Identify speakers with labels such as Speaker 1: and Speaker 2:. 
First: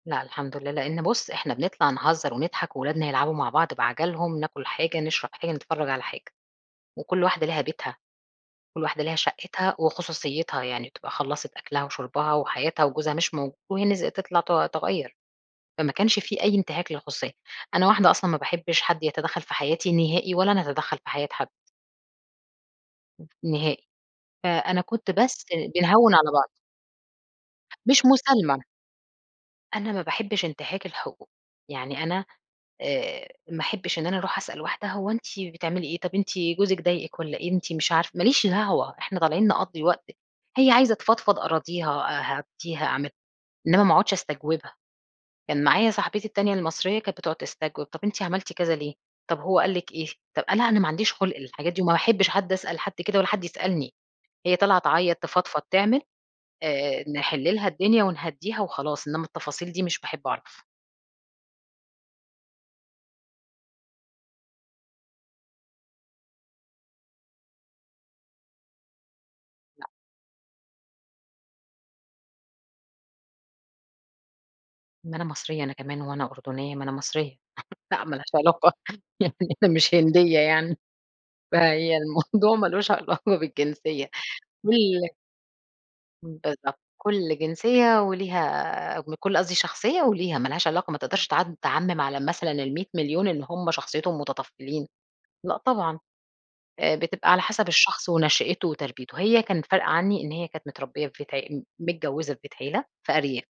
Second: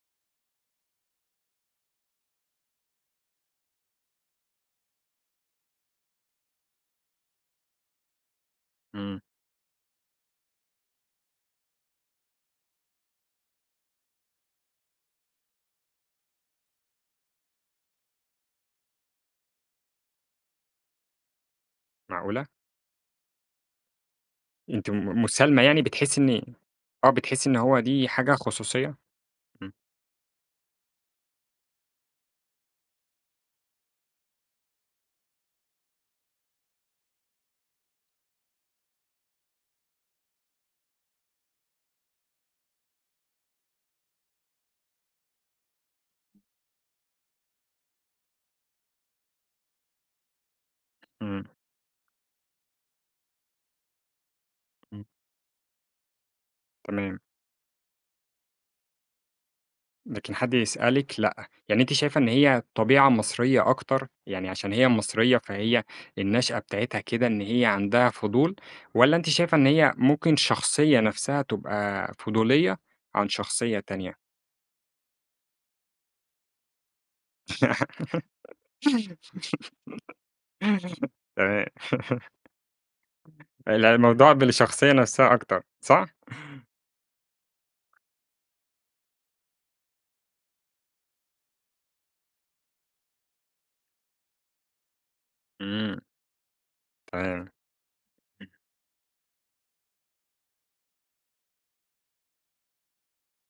Speaker 1: لأ الحمد لله، لإن بُصّ، إحنا بنطلَع نهزّر ونضحَك وأولادنا يلعبوا مع بعض بعجَلهم، ناكُل حاجة، نشرَب حاجة، نتفرّج على حاجة وكلّ واحدة ليها بيتها، كلّ وحدة ليها
Speaker 2: إمم.
Speaker 1: شقّتها وخصوصيتها، يعني تبقى خلّصِت أكْلها وشُربها وحياتها وجوزها مش موجود وهي نز تطلَع ت تغيّر. فما كانش في أي إنتهاك للخصوصية، أنا واحدة أصلًا ما باحبش حد يتدخّل في حياتي نهائي ولا أنا أتدخّل في حياة حد.
Speaker 2: معقولة!
Speaker 1: ن نهائي، فأنا
Speaker 2: أنتِ
Speaker 1: كنت
Speaker 2: م
Speaker 1: بس
Speaker 2: مسالمة يعني
Speaker 1: بنهوّن
Speaker 2: بتحسّي
Speaker 1: على بعْض.
Speaker 2: إني آه، بتحسِي إن هو
Speaker 1: مش
Speaker 2: دي حاجة
Speaker 1: مسالمة.
Speaker 2: خصوصية، إمم.
Speaker 1: أنا ما باحبش إنتهاك الحقوق، يعني أنا آآ ما أحبّش إن أنا أرُوح أسأل واحدة هو أنتِ بتعملي إيه؟ طَب أنتِ جوزِك ضايقِك والّا إيه؟ أنتِ مش عارف ما ليش دعوة، إحنا طالعين نقضّي وقت، هي عايزة تفضفض ،أراضيها، أهدّيها، أعمل، إنما ما اقعُدش أستجوبها، كان معايا صاحبتي التانية المصرية كانت بتقعد تستجوب، طَب أنتِ عملتِ كذا ليه؟ طَب هو قال لِك إيه؟ طَب أنا أنا ما عنديش خُلْق
Speaker 2: إمم.
Speaker 1: للحاجات دي وما باحبش حد أسأل حد كده ولا حد يسألني، هي طالعه
Speaker 2: إمم.
Speaker 1: تعيّط، تفضفض، تعمل آآ،
Speaker 2: تمام.
Speaker 1: نحلّ لها الدنيا ونهدّيها وخلاص إنما التفاصيل دي مش باحب
Speaker 2: لكن حد
Speaker 1: أعرَف.
Speaker 2: يسألِك لأ، يعني أنتِ شايفة إن هي طبيعة مصرية أكتر يعني عشان هي مصرية فهي النشأة بتاعتها كده، إن هي عَندها فضول واّلا أنتِ شايفة إن
Speaker 1: لأ.
Speaker 2: هي ممكن شخصية نفْسها تبقى فضولية عن شخصية تانية؟
Speaker 1: ما أنا مصرية أنا كمان هو أنا أردنيّة، ما أنا مصرية لأ، ما لهاش علاقة يعني أنا مش هندية يعني.
Speaker 2: تمام
Speaker 1: فهي الموضوع ما لوش علاقة
Speaker 2: آآ لأ
Speaker 1: بالجنسية
Speaker 2: الموضوع بالشخصية
Speaker 1: كل
Speaker 2: نفْسها أكتر، صح؟
Speaker 1: بالضبط، كلّ جنسية وليها من كلّ قصْدي شخصية وليها ما لهاش علاقة، ما تقدَرش تع تعمّم على مثلًا ال100.000.000 إن هُم شخصيتهم متطفّلين، لأ طبعًا
Speaker 2: إمم.
Speaker 1: آآ، بتبقى على
Speaker 2: تمام.
Speaker 1: حسب الشخص ونشأته وتربيته، هي كانت فارقة عني إن هي كانت متربية في بيت عي متجوّزة في بيت عيلة في أرياف.